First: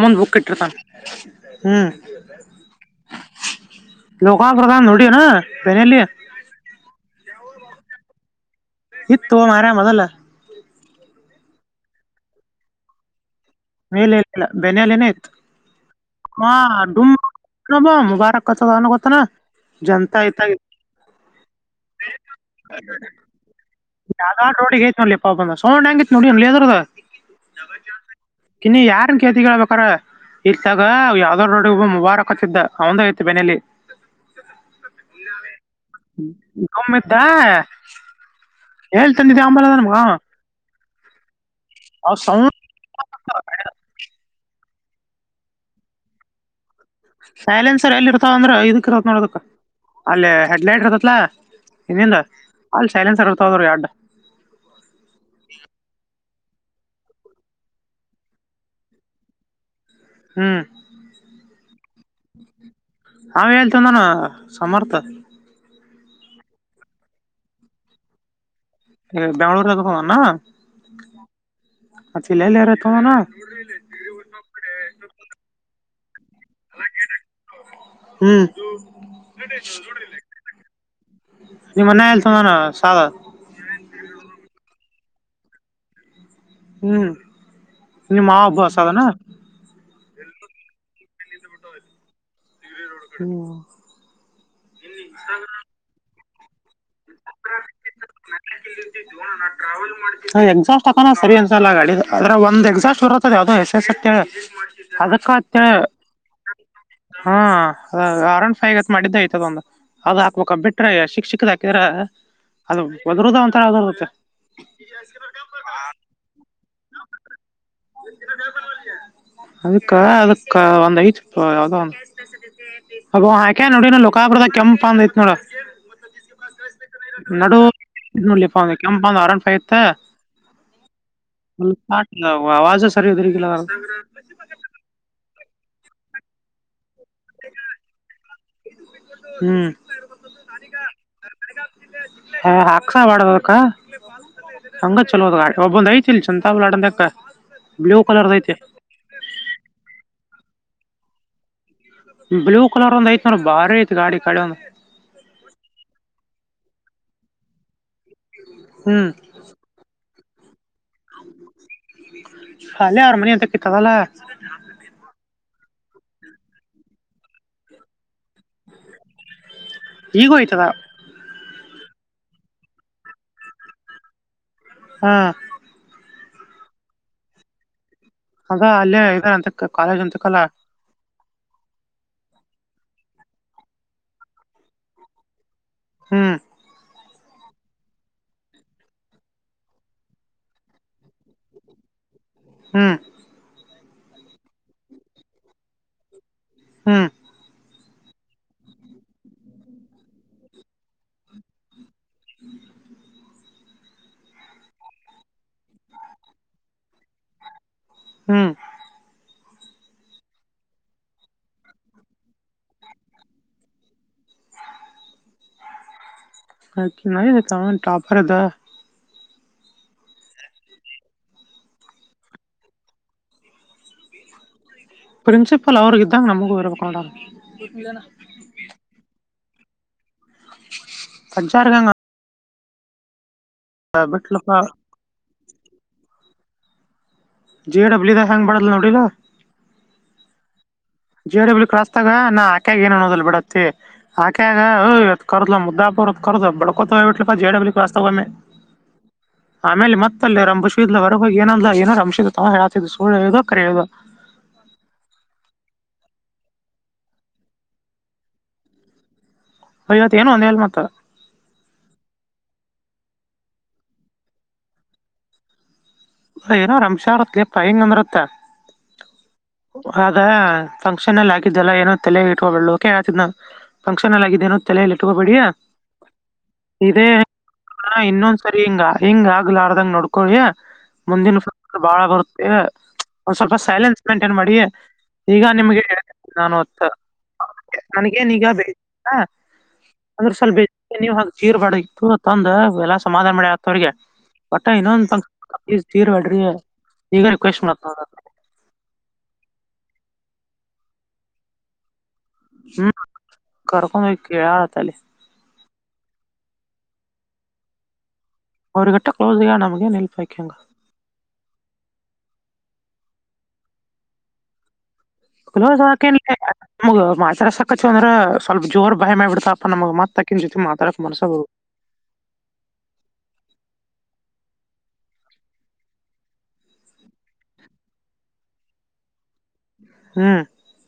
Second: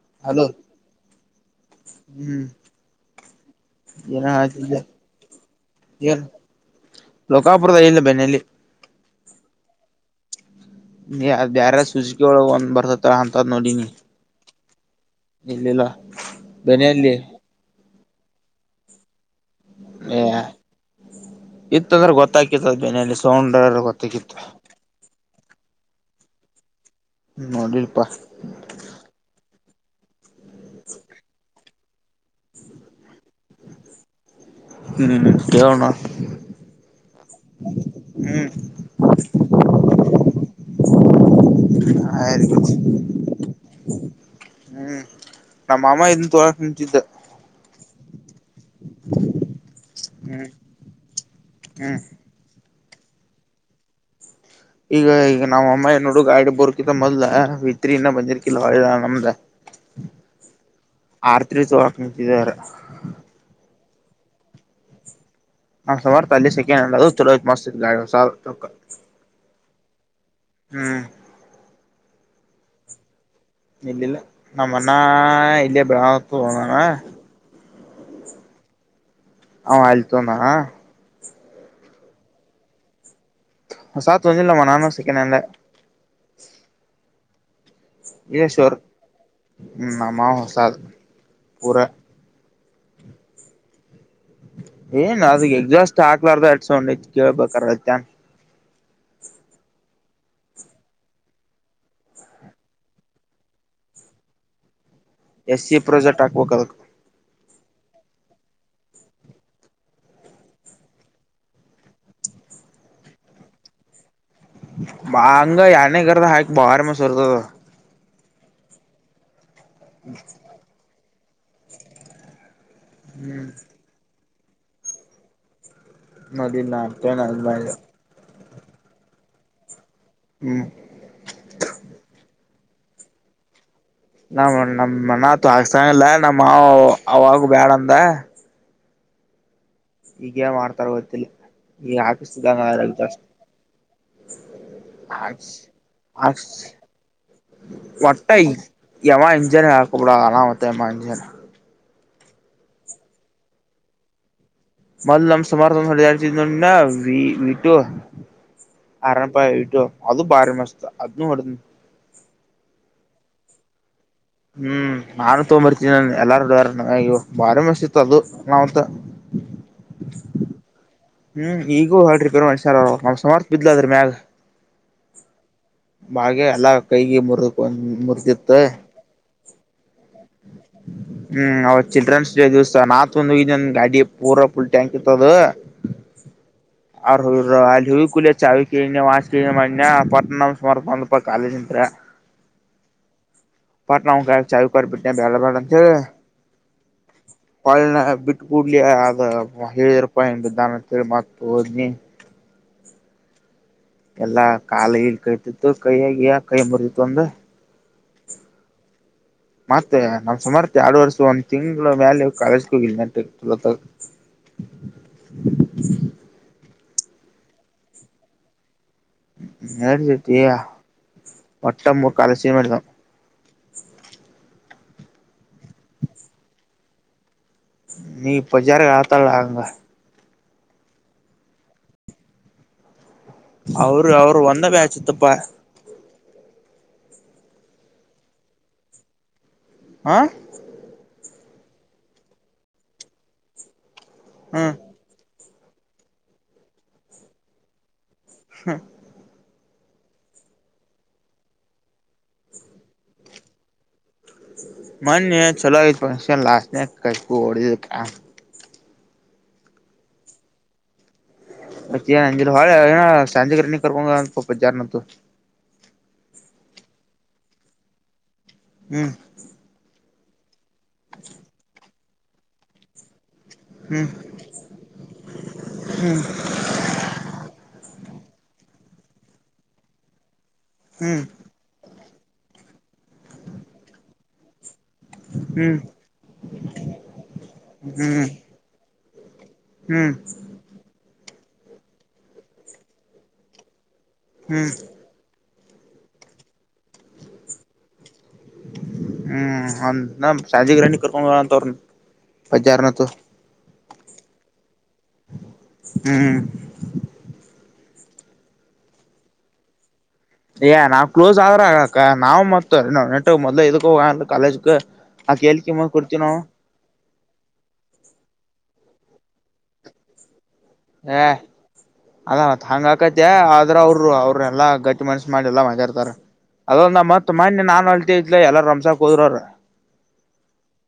ಮುಂದ್ book hello ಇಟ್ಟರ್ತನ್ ಹ್ಮ್ ಹ್ಮ್ ಏನ ಲೋಕಾಲ್ ಆತಿದ್ದ ಪ್ರಧಾನ ಡಿ ನ ಬನಲ್ಲಿಯ ಲೋಕಾಪ್ರದ ಇಲ್ಲ ಬೆನ್ನಲ್ಲಿ ಈ ತಾರಾ ಮದಲ್ ನೀ ಬ್ಯಾರಾರ ಸೂಸಕ ಒಳ ಒಂದ್ ಬರ್ತತ್ತರ ಅಂತದ್ ನೋಡಿನ [unintelligible] ನ ಬೆನೆಯಲ್ಲಿ ಡೂಮ ಮುಬಾರಕ ಕಚ ಅಣತನಾ ಇತ್ತಂದ್ರೆ ಗೊತ್ತಾಕತ್ತದ ಬೆನಲ್ಲಿ ಸೌಂಡ್ರ ಗೊತ್ತ ಯಾವ್ದ ನೋಡಿ ಐ ನೋಡಿ ಬಂದ ಸೌ ಹಂಗಿ ನೋಡಿ ಅದ ನೋಡಿಲ್ಪ್ಪಾ ಯಾರನ್ ಕೇತಿ ಹೇಳ್ಬೇಕಾರ ಇತ್ತಾಗ ಯಾವ್ದೋಡ್ಡಿ ಮು ವಾರಕಚ್ಚಿದ್ದ ಅವಂದ ಐತ ಬೆನಲಿ ಹ್ಮ್ ಕೇಳೋಣ ಗದ ಹ್ಮ್ ಹೇಳ್ತಂದಿದವಿ ಅಂಬಲದ ನಮ್ಗ ಅವ್ ಹ ಸೌಂಡ್ ಹ್ಮ್ ನಮ್ಮ ಮಾಮಾ ಇ ತೋ ಸೈಲೆನ್ಸರ್ ಎಲ್ಲಿರ್ ಅಂದ್ರ ಇದಕ್ ಇರತ್ ನೋಡದಕ್ ಅಲ್ಲಿ ಹ್ಮ್ ಹೆಡ್ಲೈಟ್ ಇರತತ್ಲಾ ಹ್ಮ್ ಇನ್ನಿಂದ ಅಲ್ಲಿ ಸೈಲೆನ್ಸ್ತೋದ್ರರು ಎಡ್ಡು ಈಗ ಈಗ ನಾವ್ ಅಮ್ಮ ನೋಡು ಗಾಡಿ ಬರ್ಕಿದ ಮೊದಲ ವಿತ್ರಿನ್ನ ಬಂದಿರ್ಕಲ್ ನಮ್ದ ಹ್ಮ್ ಆರ್ತ್ರಿ ಚೋರಕ ನಿಂತಿದೆರ ಇಂದಾನ ಸಮರ್ಥ ನಾನ್ಮಾರು ಅಲ್ಲಿ ಸೆಕಂಡ್ ಚಲೋ ಮಸ್ತ್ ಗ ಬೆಳೂರು ತಕಾನ ನ ಹ್ಮ್ ಹ ಸಿಲ್ಲೆಲ್ಲರ ತಾನ ಇಲ್ಲಿಲ್ಲ ನಮ್ಮ ಅನ್ನ ಇಲ್ಲಯ ಬೆಳತ ನಾನ ಹ್ಮ್ ಹ ಅಲ್ತೋನಾ ನಿಮ್ಮನ್ನ ಆಲ್ಲ ತಮ್ಮಾನ ಸಾಲ ಸಾಾತ್ದಿಲ್ಲಾಮ ನಾನು ಸೆಕಂಡ್ ಹ್ಯಾಂಡ ಹ್ಮ್ ನಿಮ್ ಮಾವ ಒಬ್ಬ ಇಶ್ರ್ ಸಾದನ ನಮ್ಮ ಹೊಸಾದ ಪೂರ ಹ್ಮ ಏನ್ ಅದ ಎಕ್ಸಾಸ್ಟ್ ಹಾಕ್ಲಾರ್ದ ಅಸೊಂಡ ಕೇಳ್ಬೇಕಾರತನ್ ಎಕ್ಸಾಸ್ಟ್ ಹಾಕನ ಸರಿ ಅನ್ಸಲ್ಲ ಗಾ ಅ ಒಂದ ಎಕ್ಸಾಸ್ಟ್ ಬರುತ್ತದ ಯಾವದೋ ಎಸ್ ಎಸ್ ಅದಕ್ಕತ್ತ ಎಸ್ ಸಿ ಪ್ರೊಜೆಕ್ಟ್ ಹಾಕ್ಬೇಕ ಅದಕ್ ಹಾ ಅ ಅರೌಂಡ್ ಫೈ ತ್ ಮಾಡಿದ್ದ ಆಯ್ತದ ಒಂದ್ ಅದ ಹಾಕ್ಬೇಕ ಬಿಟ್ರ ಶಿಕ್ಷಕದ ಹಾಕಿದ್ರ ಅದು ಒದ್ರದ ಒಂಥರ ಯಾವ್ದರುತ್ತೆ ಮ ಅಂಗ ಯಾನ ಕತ ಹಾ ಬಹಾರ ಮ ಸರತ ಅದಕ್ಕ ಅದಕ್ಕ ಒಂದ ಐ ಯಾವದೋ ಒ ಅ ಹ್ಮ್ ಹಾಕೆ ನೋಡಿ ನ ಲೋಕಾಪುದ ಕೆಂಪ ಅಂದ ಐತ್ ನೋಡ ನದ ನಾತ ನಲ್ ಹ ಕೆಂಪ ಅರಾಮೈತ ಹ್ಮ್ ಆವಾಜ ಸರಿದರಿಲ್ಲ ನ ನಮ್ಮಣ ತಾಕಿಸ್ತಾನಲ್ಲ ನಮ್ಮ ಮಾ ಅವಾಗ ಬೇಡ ಅಂದ ಹ್ಮ್ ಈಗೇ ಮಾಡ್ತಾರ ಗೊತ್ತಿಲ್ಲ ಈ ಆಫೀಸ್ಂಗ ಹಾಕ್ಸ ಅಷ್ಟ ಬಾಡದಕ್ಕ ಹಂಗ ಚಲೋದ ಒಬ್ಬೊಂದ್ ಐತಿ ಇಲ್ ಚಂತ ಆಡದಕ್ಕ ಒಟ್ಟೈ ಯಮ ಇಂಜನ್ ಹಾ ಕೂಬೂಡಣ ಮತ್ತಮ ಇಂಜನ್ ಬ್ಲೂ ಕಲರ್ ಒಂದ್ ಐ್ ನೋರಿ ಭಾರಿ ಐತ್ ಗಾಡಿ ಕಳೆ ಒಂದ್ ವಟು ಹ್ಮ್ ಅರನಪ್ಪ ವೀಟು ಅದು ಭಾರಿ ಮಸ್ತ ಅದ ಹೊಡೆ ಹಾಲೆ ಹಾರ ಮನೆಯಂತತ್ತಲ್ಲಾ ಹ್ಮ್ ನಾನು ತಗೊಂಬರ್ತಿ ಇ ಎಲ್ಲಾರ ಬಾರಿ ಮ ಇತ್ತು ಅದು ನಾವಂತ ಈಗೋಯ್ತದ ಹ್ಮ್ ಈಗೂ ಹೇಳ್ರಿ ಬೇರಸಾರ ಅವ ನ್ ಸಮರ್ಥ ಬಿದ್ಲದ್ರ ಮ್ಯಾಗ ಹ್ಮ ಬಾಗೆ ಎಲ್ಲಾ ಕೈಗೆ ಮುರಕ ಒ ಮು ಅದ ಅಲ್ಲೇ ಇದಾರೆ ಅಂತ ಕಾಲೇಜ್ ಅಂತ ಹ್ಮ್ ಅವತ್ ಚಿಲ್ಡ್ರನ್ಸ್ ದಿವಸ ನಾತ್ ಒಂದು ಗಾಡಿ ಪೂರಾ ಫುಲ್ ಟ್ಯಾಂಕ್ ಇರ್ತದ ಹ್ಮ್ ಅವ್ರ ಹ ಅಲ್ಲಿ ಹೂವ ಕುಲಿಯ ಚಾವಿ ಕಿ ವಾಚ್ ಕಿ ಮಾಡ ಪಟ್ ನ್ ಸುಮಾರು ಒಂದ ರೂಪಾಯ ಕಾಲೇಜ ಇಂ ಹ್ಮ ಪಾಟ್ ಕ ಚಾಯಕಬ ಬಳ ಬ ಹ್ಮ ಕಳ್ಳನ ಬಿಟ್ಟ ಕೂಡ್ಲಿ ಅದ ಹೇಳಿದರಪ್ಪ ಎಿದ್ದಾನ ಅಂತೇಳಿ ಮತ್ತ ಓದ್ನಿ ಹ್ಮ್ ಎಲ್ಲಾ ಕಾಾಲ ಕಯ್ತಿತ್ತು ಕೈಯ ಆಗ ಕೈ ಮುರತಿತ್ತು ಒಂದ ಹ್ಮ್ ಮತ್ತೆ ನಾವ್ ಸುಮಾರ್ಥ ಎರಡು ವರ್ಷ ಒಂದ್ ತಿಂ್ಗಳ ಮ್ಯಾಲ ಕಾಲೇಜ್ಗ ಹೋಗಿಿಲ್ಲ [inaudible] ಹ ನ ತ ಟಾಪರದ ನತಯಾ ಮಟ್ಟ ಮು ಕಾಲಸ ಮಾಡತ [inaudible] ಪ್ರಿನ್ಸಿಪಲ್ ಅವ್ರಗ ಇದ್ದಾಗ ನಮಗೂ ಇರಬೇಕೊಂಡ್ರ ನೀ ಬ ಜಾರ ಆತಲ್ಲಂಗ ತಜಜಾರಾರಗಂಗ ಅವರು ಅವರು ಒಂದ ಬ್ಯಾಚ್ತಪಾ ಜೆ ಡಬ್ಲ್ಯೂ ದ ಹೆಯಾಂಗ್ ಮಾಡದಲ ನೋಡಿಲ್ಲ ಆ ಜಿ ಡಬ್ಲ್ಯೂ ಕ್ರಾಸ್ ತಾಗ ನಾ ಆಕ್ಯಾಗ ಏನುೋದಲ್ ಬಿಡತ್ತತಿ ಆಕ್ಯಾಗ ಹ್ಮ ಕರ್ದ ಮುದ್ದಪುರ್ ಬಡ್ಕೋತ ಇಟ್ಲಾ ಜ ಡಬ್ಲಕ್ಸ್ತಾವಮ್ಮೇ ಹಾ ಆಮೇಲೆ ಮತ್ತಲ್ಲಿ ರಂಭಸ ಹೊರಗೋಗ ಏನಂದ ಏನಾರ ರಂಶ ತ ಹ ಹೇಳಾತಿದ್ದ ಸುಳ್ ಹೇಳುದ ಕರೆ ಹೇಳ್ದ. ಮನ್ ಚಲೋ ಈ ಪಕ್ಷ ಲಾ ಕು ಓ ಐವತ್ತು ಏನು ಒಂದೇಳಳ್ ಮತ್ತ ಅಂಜಲಿ ಹ ಸಾಜೆ ಕ ಪಪ ಜಾರನದುು ಏನ ರಂಶತ್ ಪ್ರ ಹೆಂಗ ಅಂದ್ರತ್ತ ಹ್ಮ್ ಅ ಫಂಕ್ಷನ್ ಅಲ್ಲಿ ಆಗಿದ್ದೆಲ್ಲ ಏನೋ ತಲೆ ಇಟ್ ಹಬು ಕೇಳಾತಿದ ನಾವು ಹ್ಮ್ ಫಂಕ್ಷನ್ ಎಲ್ಲಗಿದ್ದೇನ ತಲೆಯಲ್ಲಿ ಇಟಕೋಬೇಡಾ ಹ್ಮ್ ಇದೇ ಇನ್ನೊಂದ್ಸರಿ ಹಿಂಗ ಹಿಂಗ ಆಗ್ಲಾರ್ದಂಗ ನೋಡ್ಕೊಳಿಯ ಹ್ಮ್ ಮುಂದಿನ ಬಾಳ ಬರುತ್ತೆ ಒಂದ್ ಸ್ವಲ್ಪ ಸೈಲೆನ್ಸ್ ಮೈಂಟೈನ್ ಮಾಡಿ ಈಗ ಹ್ಮ್ ನಿಮ್ಗೆ ನಾನು ಹ್ಮ್ ನನ್ಗೇನ್ಗ ಹ್ಮ್ ಅಂದ್ರ ಸ್ವಲ್ ನೀವ್ ಹಾಗ ಚೀರ್ ಬಾ ಇತ್ತು ತಂದ ಎಲ್ಲಾ ಸಮಾಧಾನ ಮಾಡಿ ಆತವ್ರಿಗೆ ಹ್ಮ್ ಮತ್ತಾ ಇನ್ನೊಂದು ತೀರ್ ಬಿಡ್ರಿ ಈಗ ರಿಕ್ವೆಸ್ಟ್ ಮಾಡತ ಹ್ಮ್ ನ ಸಾಜಿಗ್ರಹಣಿ ಕರ್ಕೊಂಡ್ಳ ಅಂತ ಅವ್ರ ಬಚಾರನತ್ತು ಕರ್ಕೊಂಡ ಕೇಳಳ ಜಾ ಹ್ಮ್ ಅವ್ರ ಗಟ್ಟ ಕಸ್ಗ ನಮಗೆ ನೆಲ್ಪಾಯತತಿ ಏ ನಾ ಕ್ಲೋಸ್ ಆದ್ರ ನಾವು ಮ ನೆಟ್ಕ್ ಮೊದ್ಲು ಇದಕ್ಕ ಹೋಗ ಕಾಲೇಜ್ ಕುಲ ಸಾಕನ್ಮ ಮಾತ್ರ ಸಾಕಚ್ಚು ಅಂದ್ರ ಸ್ವಲ್ಪ ಜೋರ್ ಭಯಡ್ತಾ ನಮಗೆ ಮತ್ತಕ್ಕಂ ಅದ ಮತ್ ಹಂಗ ಆಕತ ಆದ್ರ ಅವರುರು ಅವ ಎಲ್ಲಾ ಗಟ್ಟಿ ಮನ್ಸ್ಸ ಮಾಡಿ ಎಲ್ಲ ಮಗಾರ್ತಾರೆ ಅದೊಂದ ಮತ್ ಮನ್ ನಾನ್ ಅಲ್ತಿದ್ಲ ಎಲ್ಲಾರ ರಮ್ಸಾಕ್ ಹೋದ್ರರು. ಹ್ಮ್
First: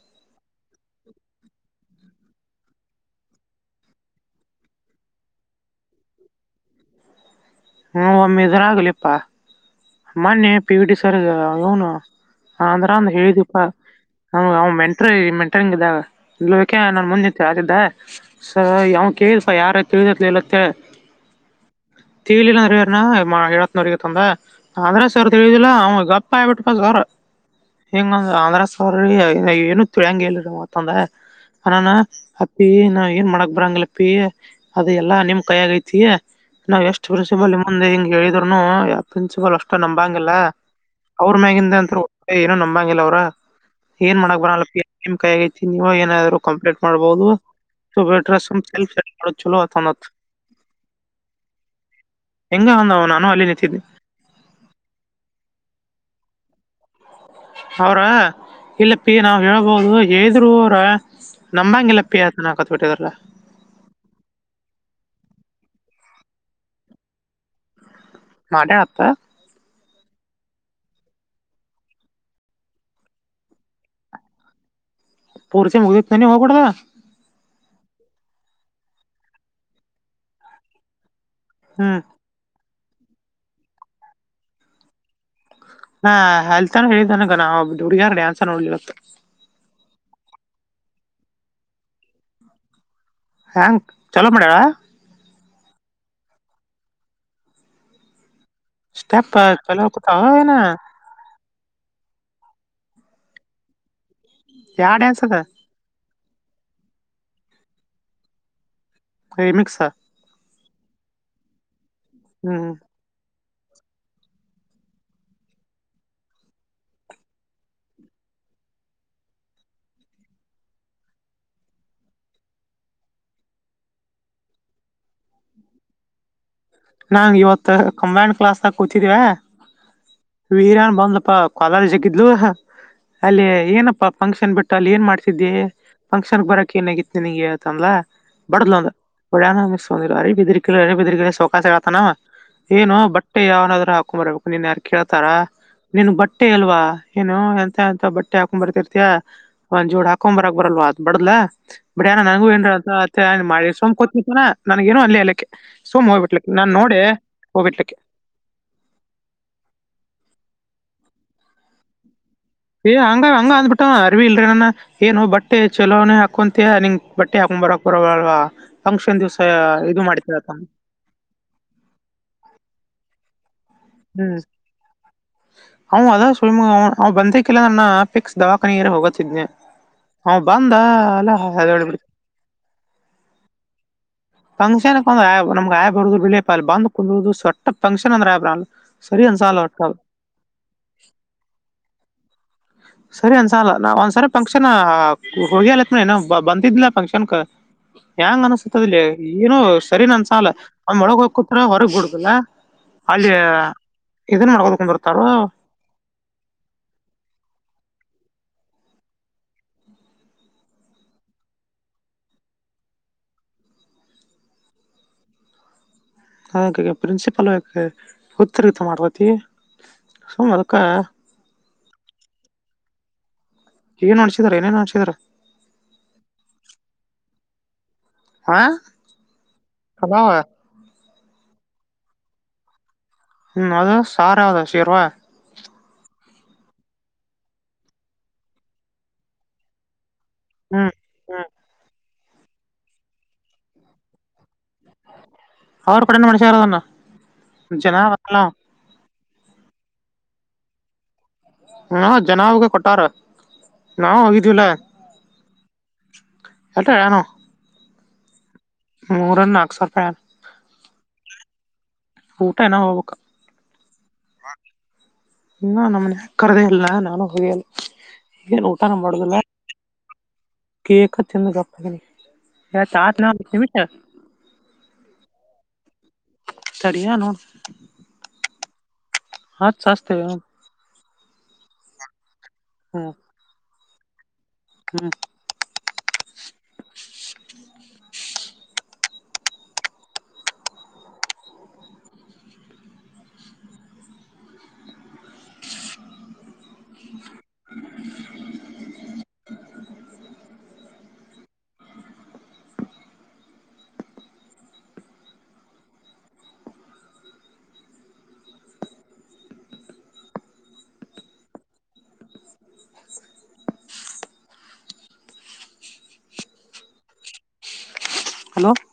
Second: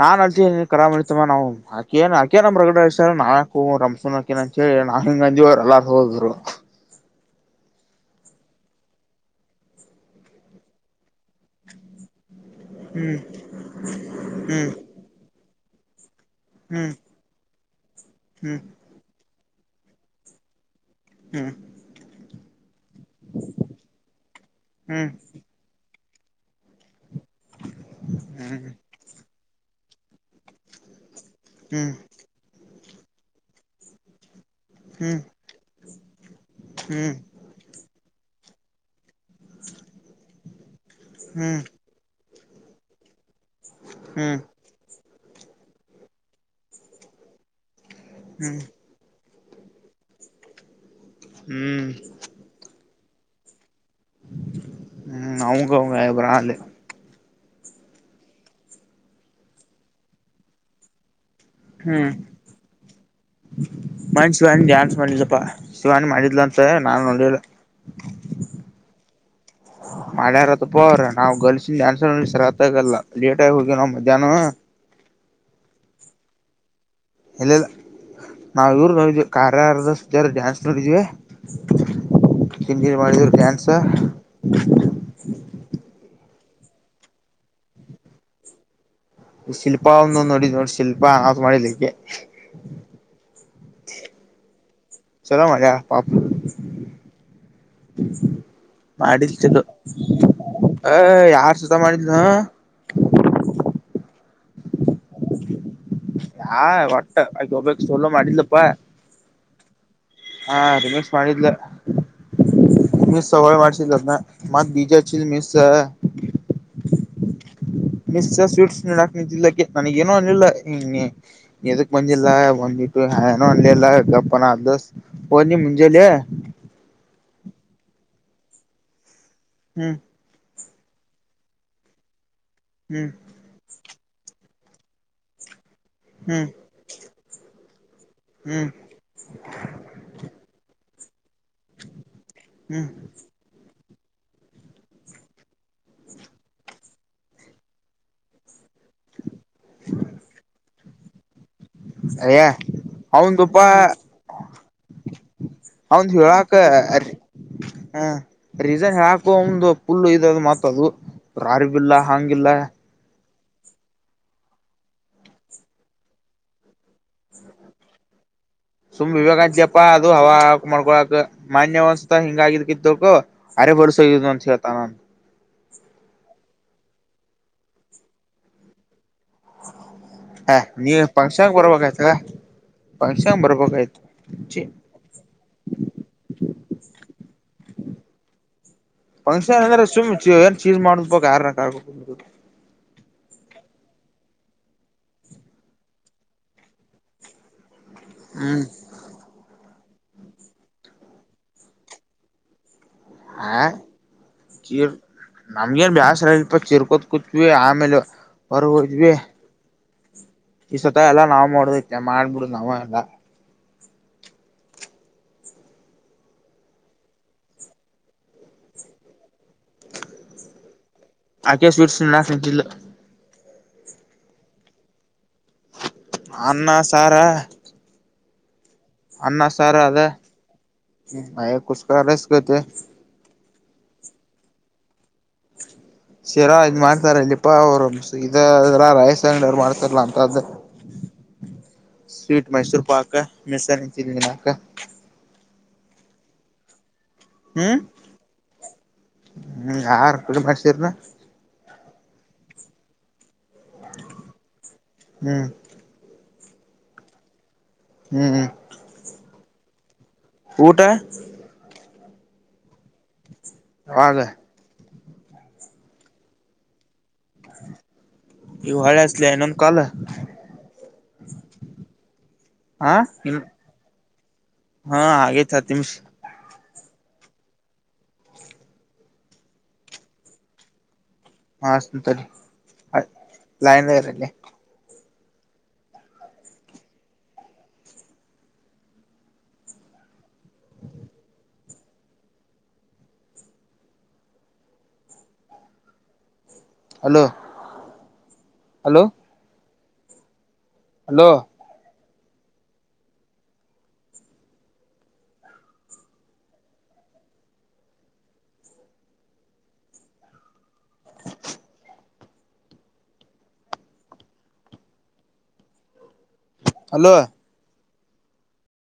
ನಾನ್ ಅಲ್ತನೆ ಅಕರ್ತಮ್ಮ ನಾವು ಆಕೇ ಆಕೆ ನಮ್ ಪ್ರಗಡಡೆತ ನಾಕ ರಮಕ ಸರಿ ನಾ ಹಂಗಂದ ಅವರು ಎಲ್ಲಾರು ಹೋದ್ರು ಹ್ಮ ಒಮ್ಮೆ ಇದರ ಆಗ್ಲಿಪ್ಪಾ ಮೊನ್ನೆ ಪಿಡಿ ಸರ್ ಅವನು ಅಂದ್ರ ಒಂದ ಹ್ಮ್ ಹೇಳಿದಪ್ಪಾ ಅವ ಹ್ಮ್ ಮೆಂಟ್ರ ಮೆಂಟ್ರಂಗ ಇದಾಗ ಇಕ್ಯಾ ಹ್ಮ್ ನಾನನ್ ಮುಂದಂತೆ ಆದಿದ್ದ ಸ ಹ್ಮ್ ಯಾವ ಕೇಳಪಾ ಯಾರ ತಿಳಿದತ್ ಇಲ್ಲತ್ತ ಹ್ಮ್ ವವಿ ಎಲ್ಲ ಅರವಾರ ಎಳತ್ತನವರೆಗೆ ತಂದೆ ಆಧ್ರ ಹ್ಮ್ ಸರ್ ತಿಳುದಿಲ್ಲ ಅವ ಗಪ್ಪ ಆಯ್ಬಿಟ್ಟು ಪರ ಹಿಂಗಂಗ ಆಧ್ರ ಹ್ಮ್ ಸರ್ ಏನು ತಿಳ್ಯಂಗಗೆ ಹೇಳ ಮತ್ತಂದ ಅನಾನ ಹ್ಮ್ ಅಪ್ಪಿ ನಾವ್ ಏನ್ ಮಾಡಕ್ ಬರಂಗಿಲ್ಲಪ್ಪಿ ಅದೆ ಹ್ಮ್ ಎಲ್ಲಾ ಹ್ಮ್ ನಿಮ್ ಕೈ ಆಗೈತಿಿಯ ನಾವ್ ಎಷ್ಟ್ ಹ್ಮ್ ಪ್ರಿನ್ಸಿಪಲ್ ಮುಂದೆ ಹಿಂಗ ಹೇಳ ಯ್ಯಾಪಷ್ಟ ಅವ್ರ ಮ್ಯಗಿಂದ ಅಂ ಏನೋ ನಂಬಂಗಿಲ್ಲ ಅವ್ರ ಏನ್ ಹ್ಮ್ ಮಾಡಕ್ ಬರ ಕೈ ಆಗ ನೀವು ಏನಾದ್ರು ಕಂಪ್ಲೀಟ್ ಮಾಡ್ಬಹುದು ಹ್ಮ್ ಹ್ಮ್ ಭಾರ ಚಲ ಅಥಾನತ್ ಹ್ಮ್ ಅಲ್ಲಿ ನೀದ್ದ ಹ್ಮ್ ಅವಂಗ ಅವಂಗ ಅಬರಲ್ಲಿ ಅವ್ರ ಇಲ್ಲಪ್ಪಿ ನಾವ್ ಹೇಳ್ಬೋದು ಹೆರುೂರ ಹ್ಮ್ ಮನ್ ಶಿವಿವಾನಿ ಡ್ಯಾನ್ಸ್ ಮಾಡಿಲ್ಲಪ್ಪಾ ಶಿವಾನಿ ಮಾಡಿದ್ಲ ಅಂತ ಮತ್ತೆ ನಾನು ನೋಡಿಲ್ಲ ಮಾತಾಡತ್ತ ಮಳ್ಯಾರತ್ತ ಪ್ರ ನಾವವು ಗಲ್ಸಿನನ್ಸರ್ ಸರಿತ ಆಾಗಲ್ಲ ಲೇಟ್ ಆಗಿ ಹೋಗಿ ನಾ ಮಧ್ಯಾಹ್ನ ಪೂರ್ಸ ಮುಗಿದ ನೀ ಹೋಗಬಡದಾ ಇಲ್ಲಲ್ಲ ನಾವವು ಇವರು ನೋಡವಿ ಕಾರ್ಯಾರದ ಜಾರ ಡ್ಯಾನ್ಸ್ ನೋಡಿದಿವವಿ ಹ್ಮ್ ತಿಂಡನ್ ಮಾಡಿದ್ರು ಕ್ಯಾನ್ಸ ನಾ ಅಲ್ತಾನ ಹೇಳಿದನಗ ನಾವು ಹುಡುಗ್ಯಾರ ಡ್ಯಾನ್ಸ ನೋಡ್ಲಿವ ಶಲ್ಪ ಒಂದು ನೋಡಿದ ನೋಡಿ ಶಲ್ಪ ಅದು ಮಾಡಿದ್ದಲಿಕ್ಕೆ ಹಂ ಚಲೋ ಮಡಾ ಚಲೋ ಮಜೆಯ ಪಾಪ ಮಾಡಿದ ಸ್ಟೆಪ್ ಚಲ ಚಲೋ ಹಾಕುತ್ತಾವ ಏನ ಅ ಯಾರ್ ಸತ ಮಾಡಿದ್ನ ಯಾವ ಡ್ಯಾನ್ಸ್ ಅದ ಆ ಒಟ್ಟ ಅ ಒಬ ಸಲ್ಲ ಮಡಲ್ಲಪ್ಪಾ ರಿಮಿಕ್ಸ ಹಾ ರಿಮೇಶಸ್ ಮಾಡಿದ್ಲ ಹ್ಮ್ ಸವಾಯ ಮಾಡಸನಾ ಮ ಬಜ ಚ ಮಿಸ ಮಶ್ ಸ್ವೀಟ್ಸ್ ನೀಕ್ ನಿಂತಿಲ್ಲಕ್ಕೆ ನನಗ ಏನೋ ಅಂದಿಲ್ಲ ಹ ಎದಕ್ ಬಂದಿಲ್ಲ ಬಂದಿಲ್ಲ ಹನ ಅಲ್ಲಪ ಅ ದ ನೀ ಮುಂಜೆಲಿ ನಾಂಗ ಇವತ್ ಕಂಬ್ಯಾಂಡ್ ಕ್ಲಾಸ್ಗ ಕೂತಿದವೆ ಹ್ಮ್ ವೀರ್ಯನ್ ಬಂದಪ್ಪ ಕೊಲಾರ ಜಗಿದ್ಲು ಹ್ಮ್ ಅಲ್ಲಿ ಏನಪ್ಪಾ ಫಂಕ್ಷನ್ ಬಿಟ್ಟು ಅಲ್ಲಿ ಏನ್ ಮಾಡ್ತಿದೆ ಫಂಕ್ಷನ್ ಹ್ಮ್ ಬರಕಕ್ ಏನ ಆಗತ್ತು ನಿನಗೆ ಆತ ಅ ಹ್ಮ್ ಬಡದಲ ಅಂದ ಇಳ ಅರಿ ಎದರ್ ಬಿದಗ ಸವಕಾಸ ಹೇಳ್ತಾನ ಹ್ಮ್ ಏನು ಬಟ್ಟೆ ಯಾವನಾದ್ರು ಹಾಕೊಂಬರ್ಬೇಕು ನೀನ್ ಯಾರು ಕೇಳ್ತಾರ ನಿನ್ ಬಟ್ಟೆ ಅಲ್ವಾ ಏನು ಎಂತ ಎಂತ ಬಟ್ಟೆ ಹಾಕೊಂಡ್ ಬರ್ತಿರ್ ಅತ್ಯ ಒಂದ್ ಜೋಡ್ ಹಾಕೊಂಬರಕ್ ಬರಲ್ವ ಬಡದಲಾ ಬಟ್ಏನ ಅಯ್ಯ ನನಗೂ ಏನ್ರ ಅಂತ ಅವಂದಪ್ಪಾ ಮಾಡಿ ಸೋಮ್ ಕೂತ್ ಚನ ನನ್ಗ ನು ಅಲ್ಲಿ ಹೇಳಲಿಕ್ಕೆ ಸೋಮ್ ಅವಂದ್ ಹೋಗ್ಬಿಡ್ಲಿಕ್ಕೆ ಹೇಳಾಕ ಹ ರೀಸನ್ ಯಾಕು ಒಂದು ಪುಲ್ಲ ಇದದು ಮಾತ ದು ರಾರಿಬಿಲ್ಲ ಹಗೆ ಹಂಗ ಹಂಗ ಅಂದ್ಬಿಟ್ಟ ಅರಿವಿ ಇಲ್ರೀ ನನ್ನ ಏನು ಬಟ್ಟೆ ಚಲೋನೇ ಹಾಕೊಂತ ನಿಂಂಗ ಬಟ್ಟೆ ಹಾಕೊಂಡ್ ಬರಕ್ ಬರವಲ್ವಾ ಸುಮ್ ಫಂಕ್ಷನ್ ದಿವ್ಸ ವಿವೇಕ ಅಜ್ಯಪ್ಪ ಇದು ಅದು ಹವ ಮಾಡಿದ್ನಂತ ಹಕ್ ಮಾಡ್ಕೊಳಕ್ ಮಾನ್ಯವಂದಸಾ ಹಿಂಗಗಿದ್ ಕತ್ಕು ಅರೆ ವರ್ಷೋ ಯಜಂತ ಅ ನಂದ ಅವನು ಅದ ಸುಳಿಮ ಅವವು ಬಂದಕಲ್ಲ ನನ್ನ ಪಿಕ್ಸ್ ದವಾಖಾನೆಯರ ಹೋಗತಿದ್ನೆ ಹ ಬಂದ ನೀ ಅಲ್ಲ ಫಂಕ್ಷನ್ ಬರ್ಬೇಕಾಯ್ತ ಬಿಡ್ತ ಫಂಕ್ಷನ್ ಬರ್ಬೇಕಾಯ್ತು ಚಿ ಫಂಕ್ಷನ್ ಒ ನಮ್ಗೆ ಆಯ ಬರುದುಳ ಅಲ್ಲಿ ಬಂದ್ ಕುಡುದು ಸೊಟ್ಟ ಫಂಕ್ಷನ್ ಅಂದ್ರೆ ಅಬ್ರ ಅ ಸರಿ ಅಂದಸಲ್ ಫಂಕ್ಷನ್ ಹೊಟ್ಟ ಅಂದ್ರೆ ಸುಮ್ ಏನ್ ಚೀಜ್ ಮಾಡ್ ಬಕ್ ಯಾರ ಆಗ್ ಸರಿ ಅನ್ಸಲ್ ಒಂದಸಲಿ ನಾವ ಒಂದ್ಸರಿ ಫಂಕ್ಷನ್ ಹೋಗಿಲತ್ ಏನ ಬಂದಿದ್ದಿಲ್ಲ ಫಂಕ್ಷನಕ ಹೆಂಗ್ ಹ್ಮ್ ಅನ್ಸತದಲ ಏನು ಸರಿ ನ್ ಅನ್ಸಾಲ ನ ಮೊಳಗ ಹೋಗ ಕುತ್ರ ಹೊರಗ ಬಿಡುದಿಲ್ಲಾ ಹ ಚೀರ್ ಕುಂದಿರ್ತಾರೋ ನಮ್ಗೇನ್ ಬ್ಯಾಸರ ಇಲ್ಪ ಚೀರಕೊತ್ ಕುತ್ವಿ ಆ ಆಮೇಲೆ ಹೊರಗ ಹೋದವಿ ಈ ಸತ ಎಲ್ಲಾ ನಾವ್ ಮಾಡೋಡುದ ಐತಿ ಮಾಡ್ಬಿಡ್ ನಾವ ಎಲ್ಲಾ ಅದಕ್ಕೆ ಪ್ರಿನ್ಸಿಪಲ್ ಉತ್ತರಗಿತ ಮಾಡತೈತಿ ಸುಮ ಅದಕ್ ಆಕೇಶ ಸ್ವೀಟ್ಸ್ ನಾಸಿಕಿಲ್ಲ ಏನ್ ನಡ್ಸಿದ್ದರ ಏನೇನ್ ನಡ್ಸಿದ್ದರ್ ಅನ್ನ ಸಾರಾ ಹಾ ಅನ್ನ ಸಾರ ಅದ ಪಲಾವ ಬಾಯಾಗ ಕುಸ್ಕರ ಸಿಗತೈತಿ ಹ್ಮ್ ಅದ ಸಾರಯಾವದ ಶೇರ್ವಾ ಶೆರವಾ ಇದ್ ಮಾಡ್ತಾರ ಇಲ್ಲಿಪಾ ಅವ್ರು ಇದದ್ರ ರಾಯಸ ಅಂಗಡಿ ಅವ್ರು ಮಾಡ್ತಾರಲ್ಲಾ ಅಂತದ ಹ್ಮ್ ಹ್ಮ್ ಸ್ವೀಟ್ ಮೈಸೂರು ಪಾಕ ಮೆಸಾನಂ ತಿನ್ನಾಕ ಅವರು ಕೂಡ ಮಣಸಾರೋದನ್ನ ಹ್ಮ್ ಚನಾಲ್ಲ. ಹ್ಮ್ ಯಾರ ಕಡೆ ಮಾಡಸೀರನ ಹಾ ಜನಾವಗೆ ಕೊಟ್ಟಾರ ನಾವು ಹೋಗಿದೀವಲ್ಲಾ ಹ್ಮ್ ಹಟ್ಟ ಹೇಳಿಯಾನು ಹ್ಮ್ ಮೂರೇನ ನಾಕ್ ಸಾವಿರ ರೂಪಾಯಿ ಹೇಳೇನವಾ ಊಟ ಊಟ ಇನ್ ಹೋಗಬೇಕ ಯಾವಾಗ ಇನ್ನು ನಮನೆ ಕರದೆೇ ಇಲ್ಲಾ ನಾನು ಹೋಗಿಲ್ಲ ಎನ್ ಇವು ಊಟ ನ ಹಳೆ ಹಸ್ಲ ಮಾಡುದಿಲ್ಲ ಇನ್ನೊಂದ್ ಕಾಲ್ ಕೇಕ ತಿಂದ್ ಗಪ್ಪದ ಹಾ ಆಗಿತ್ತಿ ಹತ್ ನಿಮಿಷ ಸರಿಯಾ ನೋಡ್ತ ಹಚ್ ಹಚ್ತನ್ ನೀ ಹಸ್ತನೇ ತಡಿ ಲೈನಾಗ ಇರೂ ಅಲೆ ಹ್ಮ [inaudible] ಹಲೋ ಹಲೋ [unintelligible] ಹಲೋ ಹಲೋ